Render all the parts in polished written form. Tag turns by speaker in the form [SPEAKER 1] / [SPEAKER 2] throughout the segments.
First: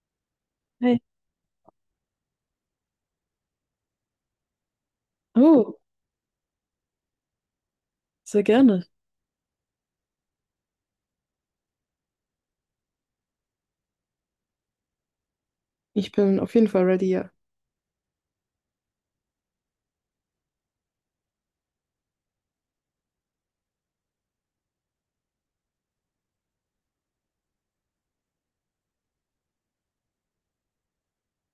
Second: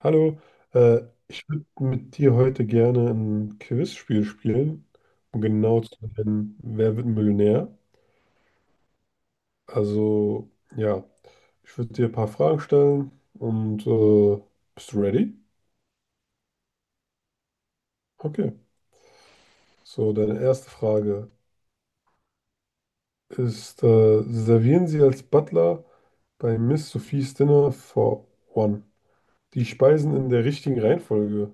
[SPEAKER 1] Hallo, äh,
[SPEAKER 2] Hey.
[SPEAKER 1] ich würde mit dir heute gerne ein Quizspiel spielen, um
[SPEAKER 2] Oh,
[SPEAKER 1] genau zu nennen, wer wird Millionär?
[SPEAKER 2] sehr gerne.
[SPEAKER 1] Also, ja, ich würde dir ein paar Fragen stellen und bist du ready?
[SPEAKER 2] Ich bin auf jeden Fall ready, ja.
[SPEAKER 1] Okay, so deine erste Frage ist, servieren Sie als Butler bei Miss Sophies Dinner for One die Speisen in der richtigen Reihenfolge?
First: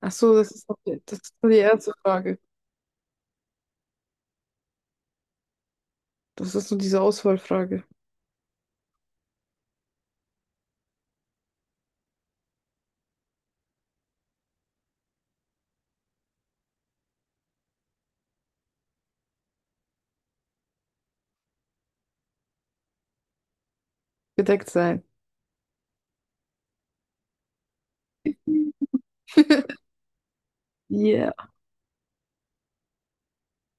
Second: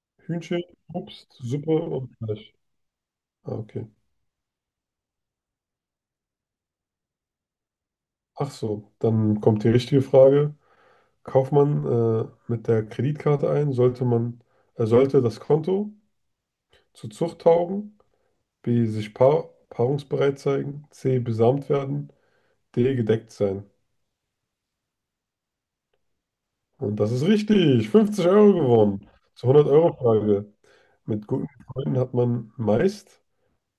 [SPEAKER 2] Ach so,
[SPEAKER 1] Hühnchen,
[SPEAKER 2] das
[SPEAKER 1] Obst,
[SPEAKER 2] ist nur die
[SPEAKER 1] Suppe
[SPEAKER 2] erste
[SPEAKER 1] und
[SPEAKER 2] Frage.
[SPEAKER 1] Fleisch. Ah, okay.
[SPEAKER 2] Das ist nur diese Auswahlfrage.
[SPEAKER 1] Ach so, dann kommt die richtige Frage. Kauft man mit der Kreditkarte ein, sollte das Konto zu Zucht taugen, B, sich paarungsbereit zeigen, C, besamt werden, D, gedeckt sein.
[SPEAKER 2] Gedeckt sein.
[SPEAKER 1] Und das ist richtig. 50 Euro gewonnen. Zur hundert euro frage. Mit
[SPEAKER 2] Yeah.
[SPEAKER 1] guten Freunden hat man meist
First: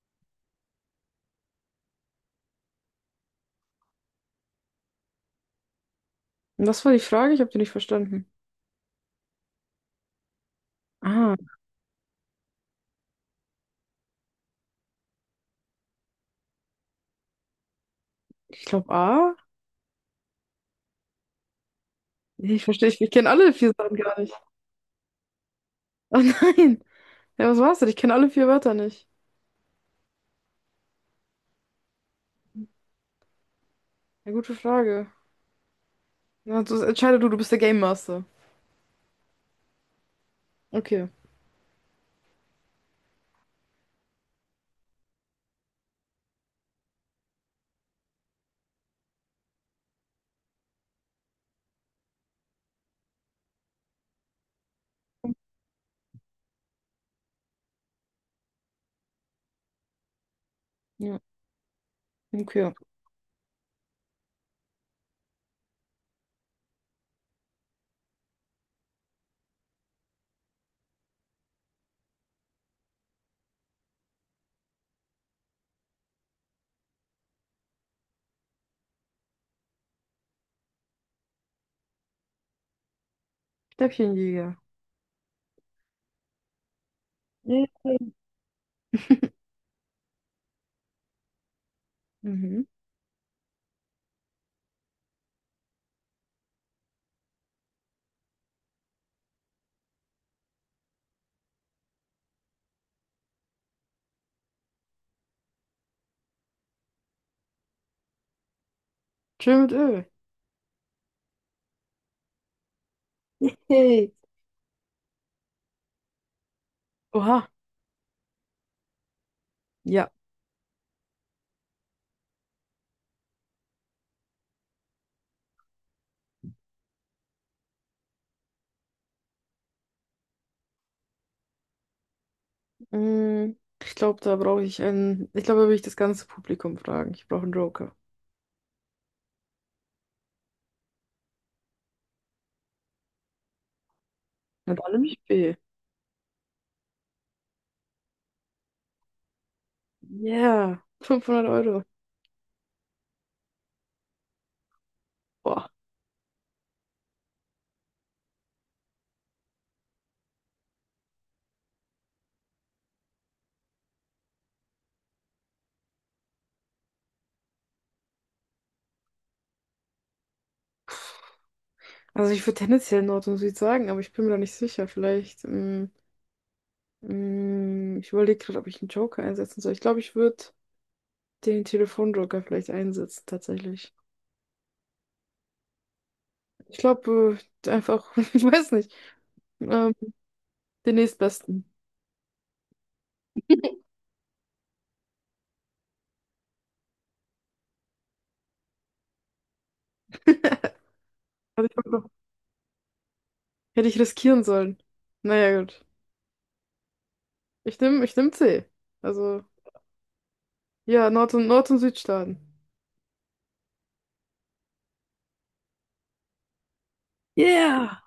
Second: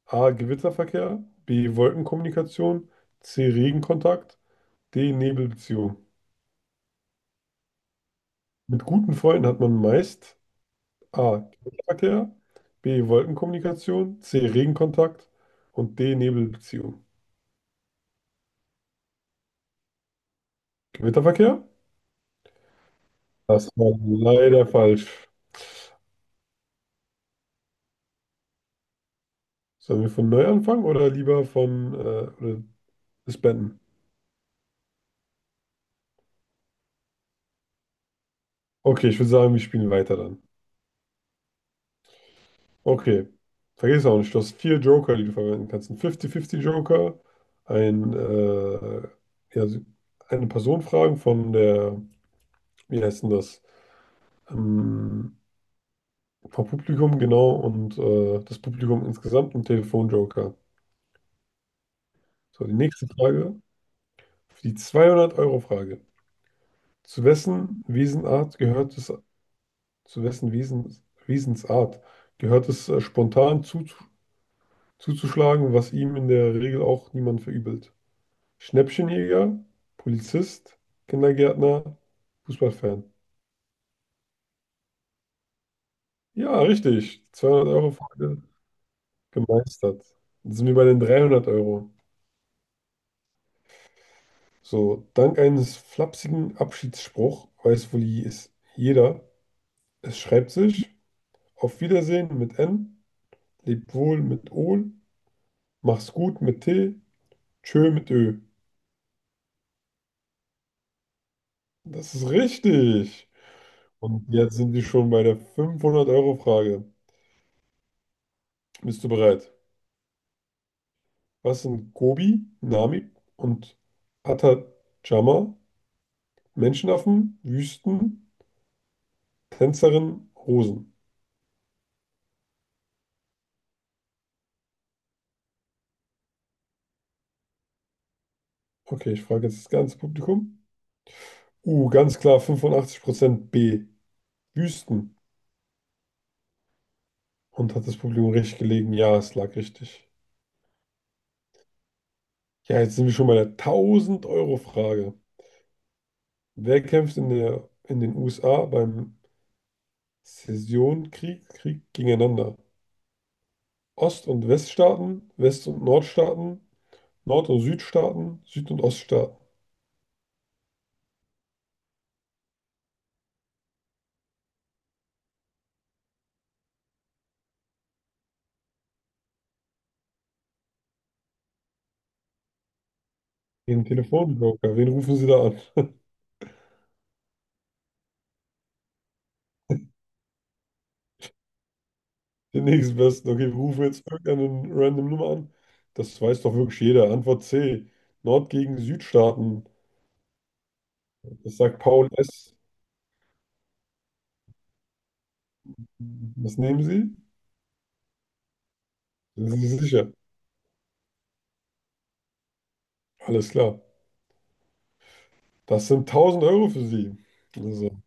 [SPEAKER 1] A, Gewitterverkehr, B, Wolkenkommunikation, C, Regenkontakt, D, Nebelbeziehung.
[SPEAKER 2] Und was war die Frage? Ich habe die nicht verstanden.
[SPEAKER 1] Mit guten Freunden hat man meist
[SPEAKER 2] Ah,
[SPEAKER 1] A. Verkehr, B. Wolkenkommunikation, C. Regenkontakt und D. Nebelbeziehung.
[SPEAKER 2] ich glaube A.
[SPEAKER 1] Gewitterverkehr?
[SPEAKER 2] Nee, ich verstehe, ich kenne alle
[SPEAKER 1] Das
[SPEAKER 2] vier
[SPEAKER 1] war
[SPEAKER 2] Sachen gar nicht.
[SPEAKER 1] leider falsch.
[SPEAKER 2] Oh nein. Ja, was war's denn? Ich kenne alle vier Wörter nicht.
[SPEAKER 1] Sollen wir von neu anfangen oder lieber von oder disbanden?
[SPEAKER 2] Ja, gute Frage. Na, du, entscheide du, du bist der Game Master.
[SPEAKER 1] Okay, ich würde sagen, wir spielen weiter dann.
[SPEAKER 2] Okay.
[SPEAKER 1] Okay, vergiss auch nicht, du hast vier Joker, die du verwenden kannst. Ein 50-50-Joker, ein, äh, ja, so, eine Person fragen von der, wie heißt denn das? Ähm, Vom Publikum, genau, und das Publikum insgesamt ein Telefonjoker.
[SPEAKER 2] Ja.
[SPEAKER 1] So, die
[SPEAKER 2] Okay.
[SPEAKER 1] nächste Frage, die 200-Euro-Frage. Zu wessen Wesenart gehört es, zu wessen Wesens, Wesensart gehört es, spontan zuzuschlagen, was ihm in der Regel auch niemand verübelt? Schnäppchenjäger, Polizist, Kindergärtner, Fußballfan.
[SPEAKER 2] Stäbchenjäger.
[SPEAKER 1] Ja, richtig.
[SPEAKER 2] Yeah.
[SPEAKER 1] 200-Euro-Frage gemeistert. Jetzt sind wir bei den 300 Euro.
[SPEAKER 2] Mhm.
[SPEAKER 1] So, dank eines flapsigen Abschiedsspruch weiß wohl es jeder. Es schreibt sich Auf Wiedersehen mit N, lebt wohl mit O, mach's gut mit T, tschö mit Ö.
[SPEAKER 2] Chill mit Öl.
[SPEAKER 1] Das ist richtig.
[SPEAKER 2] Hey.
[SPEAKER 1] Und jetzt sind wir schon bei der 500-Euro-Frage.
[SPEAKER 2] Oha.
[SPEAKER 1] Bist du bereit?
[SPEAKER 2] Ja.
[SPEAKER 1] Was sind Gobi, Namib und Atacama? Menschenaffen, Wüsten, Tänzerinnen, Rosen.
[SPEAKER 2] Mm, Ich glaube, da brauche ich einen. Ich glaube, da will ich das ganze Publikum fragen. Ich brauche einen Joker.
[SPEAKER 1] Okay, ich frage jetzt das ganze Publikum. Ganz klar 85% B.
[SPEAKER 2] Mit allem
[SPEAKER 1] Wüsten.
[SPEAKER 2] ich B.
[SPEAKER 1] Und hat das Publikum recht gelegen? Ja, es lag richtig.
[SPEAKER 2] Yeah, 500 Euro.
[SPEAKER 1] Ja, jetzt sind wir schon bei der 1000 Euro frage.
[SPEAKER 2] Boah.
[SPEAKER 1] Wer kämpft in den USA beim Sessionkrieg, Krieg gegeneinander? Ost- und Weststaaten, West- und Nordstaaten, Nord- und Südstaaten, Süd- und Oststaaten.
[SPEAKER 2] Also ich würde tendenziell Nord und Süd sagen, aber ich bin mir da nicht sicher. Vielleicht, ich überlege gerade, ob ich einen Joker einsetzen soll. Ich glaube, ich würde den Telefonjoker vielleicht einsetzen,
[SPEAKER 1] Den
[SPEAKER 2] tatsächlich.
[SPEAKER 1] Telefonjoker, wen rufen Sie da an?
[SPEAKER 2] Ich glaube, einfach, ich weiß nicht, ähm, den nächstbesten.
[SPEAKER 1] Den nächsten besten. Okay, wir rufen jetzt irgendeine random Nummer an. Das weiß doch wirklich jeder. Antwort C. Nord gegen Südstaaten. Das
[SPEAKER 2] Hätte
[SPEAKER 1] sagt
[SPEAKER 2] ich
[SPEAKER 1] Paul S.
[SPEAKER 2] hätte ich riskieren sollen. Naja, gut.
[SPEAKER 1] Was nehmen Sie?
[SPEAKER 2] Ich nehm C. Also.
[SPEAKER 1] Sind Sie sicher?
[SPEAKER 2] Ja, Nord- und Südstaaten.
[SPEAKER 1] Alles klar. Das sind 1000 Euro für Sie.
[SPEAKER 2] Yeah.
[SPEAKER 1] Also,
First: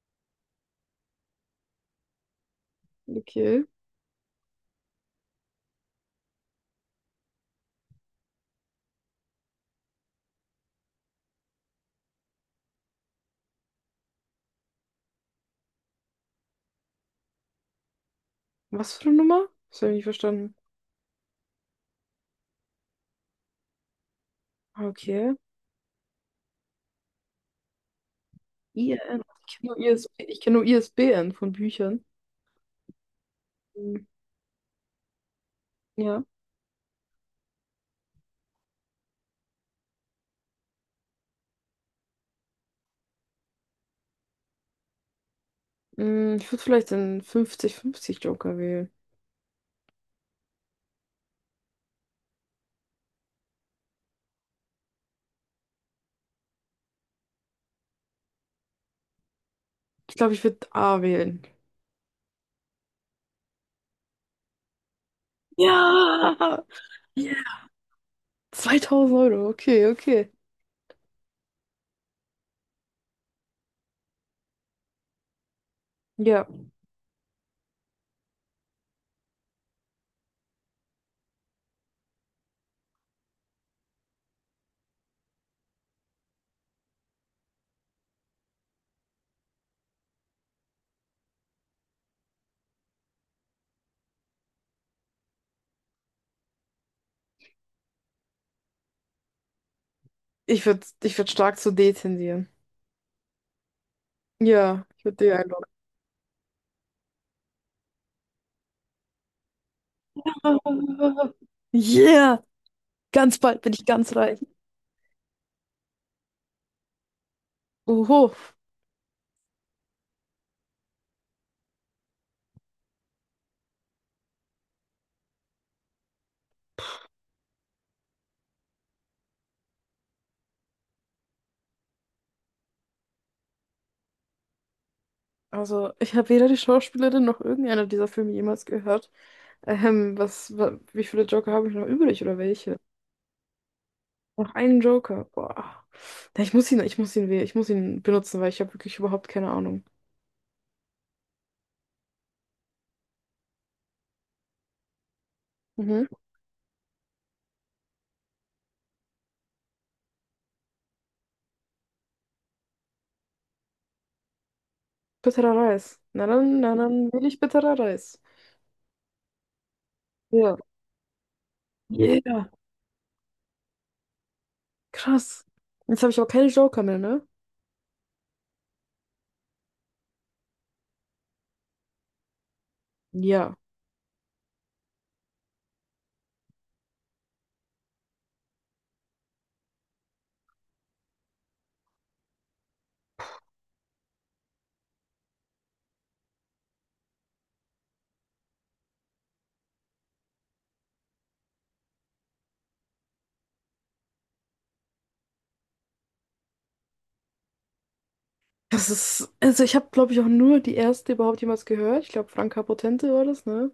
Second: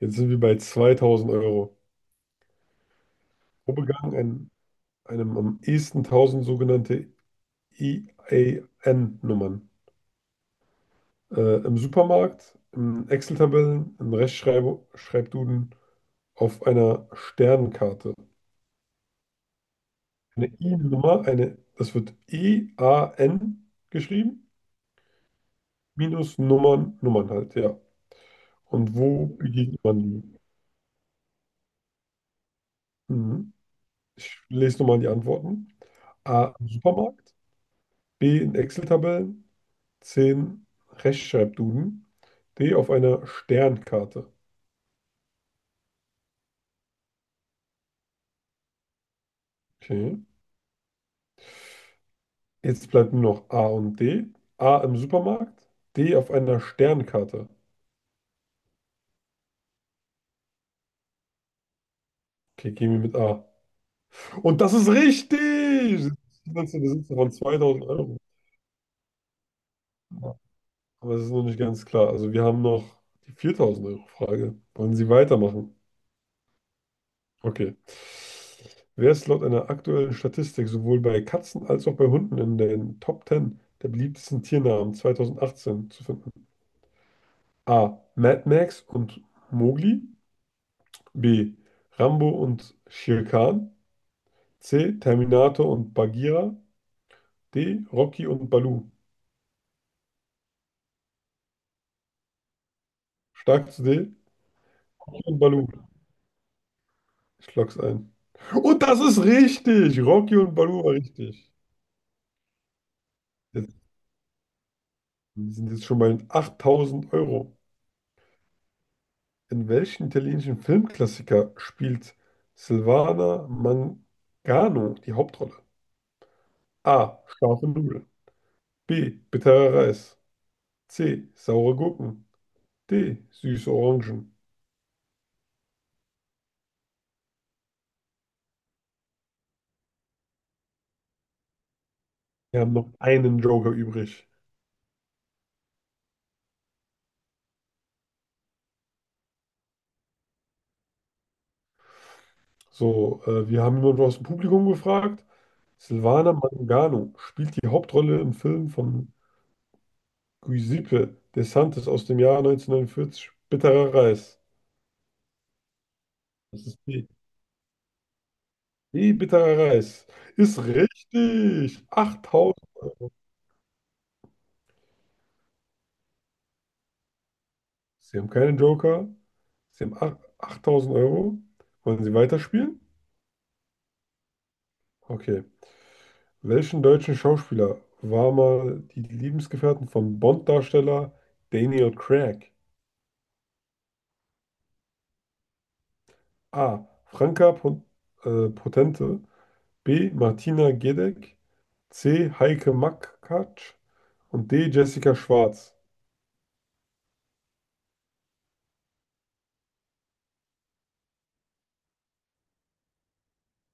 [SPEAKER 1] jetzt sind wir bei 2000 Euro.
[SPEAKER 2] Okay.
[SPEAKER 1] Wo begann einem am ehesten 1000 sogenannte IAN-Nummern? Im Supermarkt, in Excel-Tabellen, in Rechtschreibduden, auf einer Sternkarte.
[SPEAKER 2] Was für eine Nummer? Das habe ich nicht
[SPEAKER 1] Eine
[SPEAKER 2] verstanden.
[SPEAKER 1] I-Nummer, eine, das wird EAN geschrieben,
[SPEAKER 2] Ah, okay.
[SPEAKER 1] minus Nummern, Nummern halt, ja. Und
[SPEAKER 2] IRN.
[SPEAKER 1] wo
[SPEAKER 2] Ich kenne nur
[SPEAKER 1] begegnet man
[SPEAKER 2] ISB,
[SPEAKER 1] die?
[SPEAKER 2] ich kenn nur ISBN von Büchern.
[SPEAKER 1] Mhm.
[SPEAKER 2] Hm.
[SPEAKER 1] Ich lese nochmal die Antworten.
[SPEAKER 2] Ja.
[SPEAKER 1] A, im Supermarkt, B, in Excel-Tabellen, C, in Rechtschreibduden, D, auf einer Sternkarte.
[SPEAKER 2] Ich würde vielleicht den 50:50 Joker wählen.
[SPEAKER 1] Okay. Jetzt bleibt nur noch A und D. A im Supermarkt, D auf einer Sternkarte.
[SPEAKER 2] Ich glaube, ich würde A wählen.
[SPEAKER 1] Okay, gehen wir mit A. Und das ist richtig!
[SPEAKER 2] Ja.
[SPEAKER 1] Das ist der Besitzer von
[SPEAKER 2] Yeah.
[SPEAKER 1] 2000 Euro.
[SPEAKER 2] 2000 Euro. Okay, okay.
[SPEAKER 1] Aber es ist noch nicht ganz klar. Also wir haben noch die 4000 Euro frage. Wollen Sie weitermachen?
[SPEAKER 2] Ja.
[SPEAKER 1] Okay. Wer ist laut einer aktuellen Statistik sowohl bei Katzen als auch bei Hunden in den Top 10 der beliebtesten Tiernamen 2018 zu finden? A. Mad Max und Mowgli. B. Rambo und Shere Khan. C. Terminator und Bagheera. D. Rocky und Baloo.
[SPEAKER 2] Ich würd stark zu D tendieren.
[SPEAKER 1] Stark zu D.
[SPEAKER 2] Ja, ich würde
[SPEAKER 1] Rocky
[SPEAKER 2] D
[SPEAKER 1] und
[SPEAKER 2] einloggen.
[SPEAKER 1] Baloo. Ich lock's ein. Und das ist richtig. Rocky und Baloo war
[SPEAKER 2] Ah.
[SPEAKER 1] richtig.
[SPEAKER 2] Yeah. Ganz bald bin
[SPEAKER 1] Jetzt
[SPEAKER 2] ich ganz reich.
[SPEAKER 1] sind jetzt schon mal 8000 Euro.
[SPEAKER 2] Oho.
[SPEAKER 1] In welchem italienischen Filmklassiker spielt Silvana Mangano die Hauptrolle? A. Scharfe Nudeln. B. Bitterer Reis. C. Saure Gurken. D. Süße Orangen.
[SPEAKER 2] Also, ich habe weder die Schauspielerin noch irgendeiner dieser Filme jemals gehört. Wie viele Joker habe ich noch übrig oder
[SPEAKER 1] Wir haben
[SPEAKER 2] welche?
[SPEAKER 1] noch einen Joker übrig.
[SPEAKER 2] Noch einen Joker. Boah. Ja, ich muss ihn benutzen, weil ich habe wirklich überhaupt keine Ahnung.
[SPEAKER 1] So, wir haben jemanden aus dem Publikum gefragt.
[SPEAKER 2] Mhm.
[SPEAKER 1] Silvana Mangano spielt die Hauptrolle im Film von Giuseppe De Santis aus dem Jahr 1949. Bitterer Reis.
[SPEAKER 2] Bitterer Reis. Na dann,
[SPEAKER 1] Das
[SPEAKER 2] na
[SPEAKER 1] ist B.
[SPEAKER 2] dann will ich bitterer Reis.
[SPEAKER 1] Wie bitterer Reis.
[SPEAKER 2] Ja.
[SPEAKER 1] Ist richtig.
[SPEAKER 2] Yeah.
[SPEAKER 1] 8000.
[SPEAKER 2] Krass. Jetzt habe ich aber keine Joker mehr, ne?
[SPEAKER 1] Sie haben keinen Joker. 8000 Euro. Wollen Sie weiterspielen?
[SPEAKER 2] Ja.
[SPEAKER 1] Okay. Welchen deutschen Schauspieler war mal die Lebensgefährtin von Bond-Darsteller Daniel Craig? A. Franka Potente. B. Martina Gedeck. C. Heike Makatsch. Und D. Jessica Schwarz.
[SPEAKER 2] Das ist, also ich habe, glaube ich, auch nur die erste überhaupt jemals gehört. Ich glaube, Franka Potente war das, ne?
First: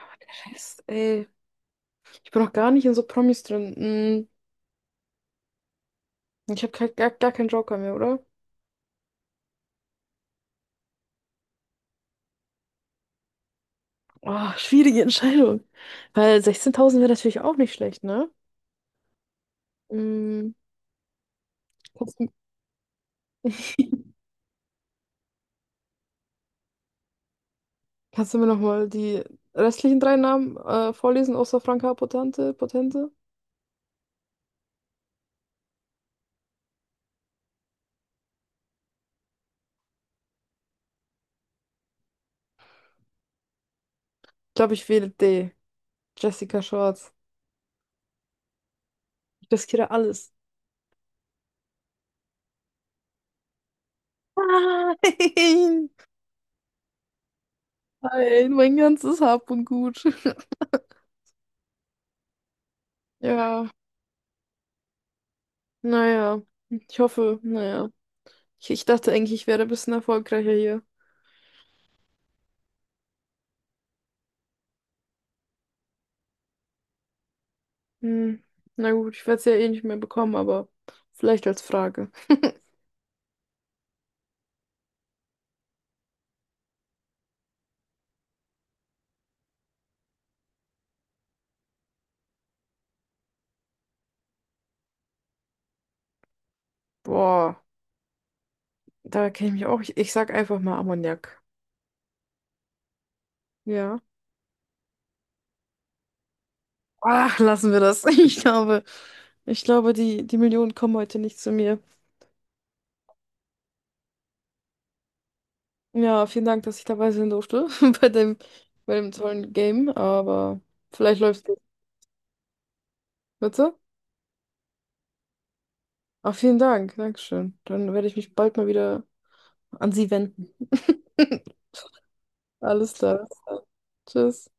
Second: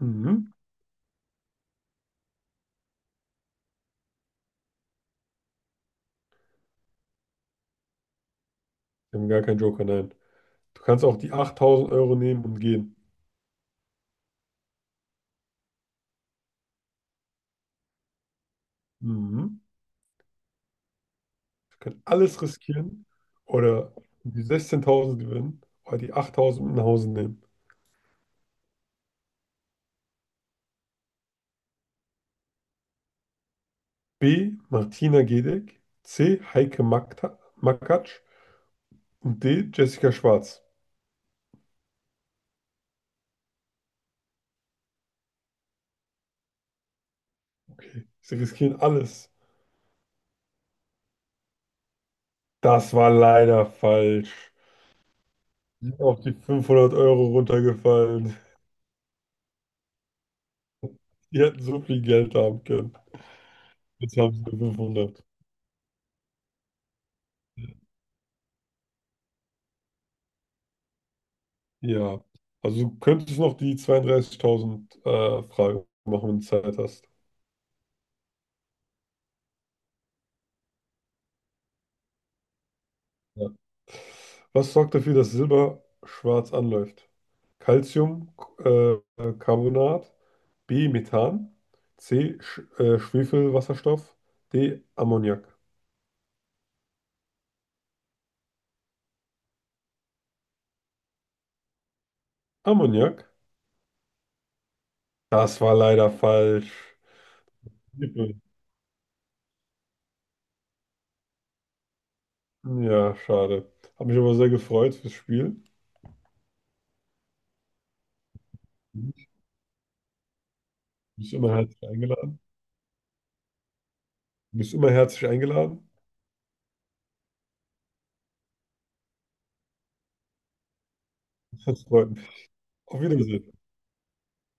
[SPEAKER 1] Mhm.
[SPEAKER 2] Rest, ey. Ich bin noch gar nicht in so Promis drin. Hm. Ich habe gar, gar, gar keinen Joker mehr, oder?
[SPEAKER 1] Sie haben gar keinen Joker, nein. Du kannst auch die 8000 Euro nehmen und gehen.
[SPEAKER 2] Oh, schwierige Entscheidung. Weil 16.000 wäre natürlich auch nicht schlecht, ne?
[SPEAKER 1] Mhm.
[SPEAKER 2] Mm,
[SPEAKER 1] Wir können
[SPEAKER 2] kannst, du-
[SPEAKER 1] alles riskieren oder die 16.000 gewinnen oder die 8.000 mit nach Hause nehmen.
[SPEAKER 2] Kannst du mir nochmal die restlichen drei Namen vorlesen, außer Franka Potente?
[SPEAKER 1] B. Martina Gedeck, C. Makatsch und D. Jessica Schwarz.
[SPEAKER 2] Ich glaube, ich wähle D. Jessica Schwarz.
[SPEAKER 1] Okay, sie riskieren alles.
[SPEAKER 2] Ich riskiere alles.
[SPEAKER 1] Das war leider falsch. Sie
[SPEAKER 2] Nein!
[SPEAKER 1] sind auf die 500 Euro runtergefallen.
[SPEAKER 2] Nein, mein ganzes Hab und Gut.
[SPEAKER 1] Die hätten so viel Geld haben können.
[SPEAKER 2] Ja,
[SPEAKER 1] Jetzt haben sie nur 500.
[SPEAKER 2] naja. Ich hoffe, naja. Ich dachte eigentlich, ich wäre ein bisschen erfolgreicher hier.
[SPEAKER 1] Ja, also du könntest noch die 32.000 Frage machen, wenn du Zeit hast.
[SPEAKER 2] Hm. Na gut, ich werde es ja eh nicht mehr bekommen, aber vielleicht als Frage.
[SPEAKER 1] Ja. Was sorgt dafür, dass Silber schwarz anläuft? Calcium, äh, Carbonat, B, Methan, C, Schwefelwasserstoff, D, Ammoniak.
[SPEAKER 2] Boah, da kenne ich mich auch. Ich sag einfach mal Ammoniak.
[SPEAKER 1] Ammoniak?
[SPEAKER 2] Ja.
[SPEAKER 1] Das war leider falsch.
[SPEAKER 2] Ach, lassen wir das.
[SPEAKER 1] Schwefel.
[SPEAKER 2] Ich glaube, die Millionen kommen heute nicht zu mir.
[SPEAKER 1] Ja, schade. Hab mich aber sehr gefreut fürs Spiel.
[SPEAKER 2] Ja, vielen Dank, dass ich dabei sein durfte bei dem, bei dem
[SPEAKER 1] Du
[SPEAKER 2] tollen Game. Aber vielleicht
[SPEAKER 1] bist
[SPEAKER 2] läuft's.
[SPEAKER 1] immer
[SPEAKER 2] Es.
[SPEAKER 1] herzlich eingeladen.
[SPEAKER 2] Bitte?
[SPEAKER 1] Du bist immer herzlich eingeladen.
[SPEAKER 2] Ach, vielen Dank. Dankeschön. Dann werde ich mich bald mal wieder an Sie wenden.
[SPEAKER 1] Das freut mich.
[SPEAKER 2] Alles
[SPEAKER 1] Auf
[SPEAKER 2] klar.
[SPEAKER 1] Wiedersehen.
[SPEAKER 2] Tschüss.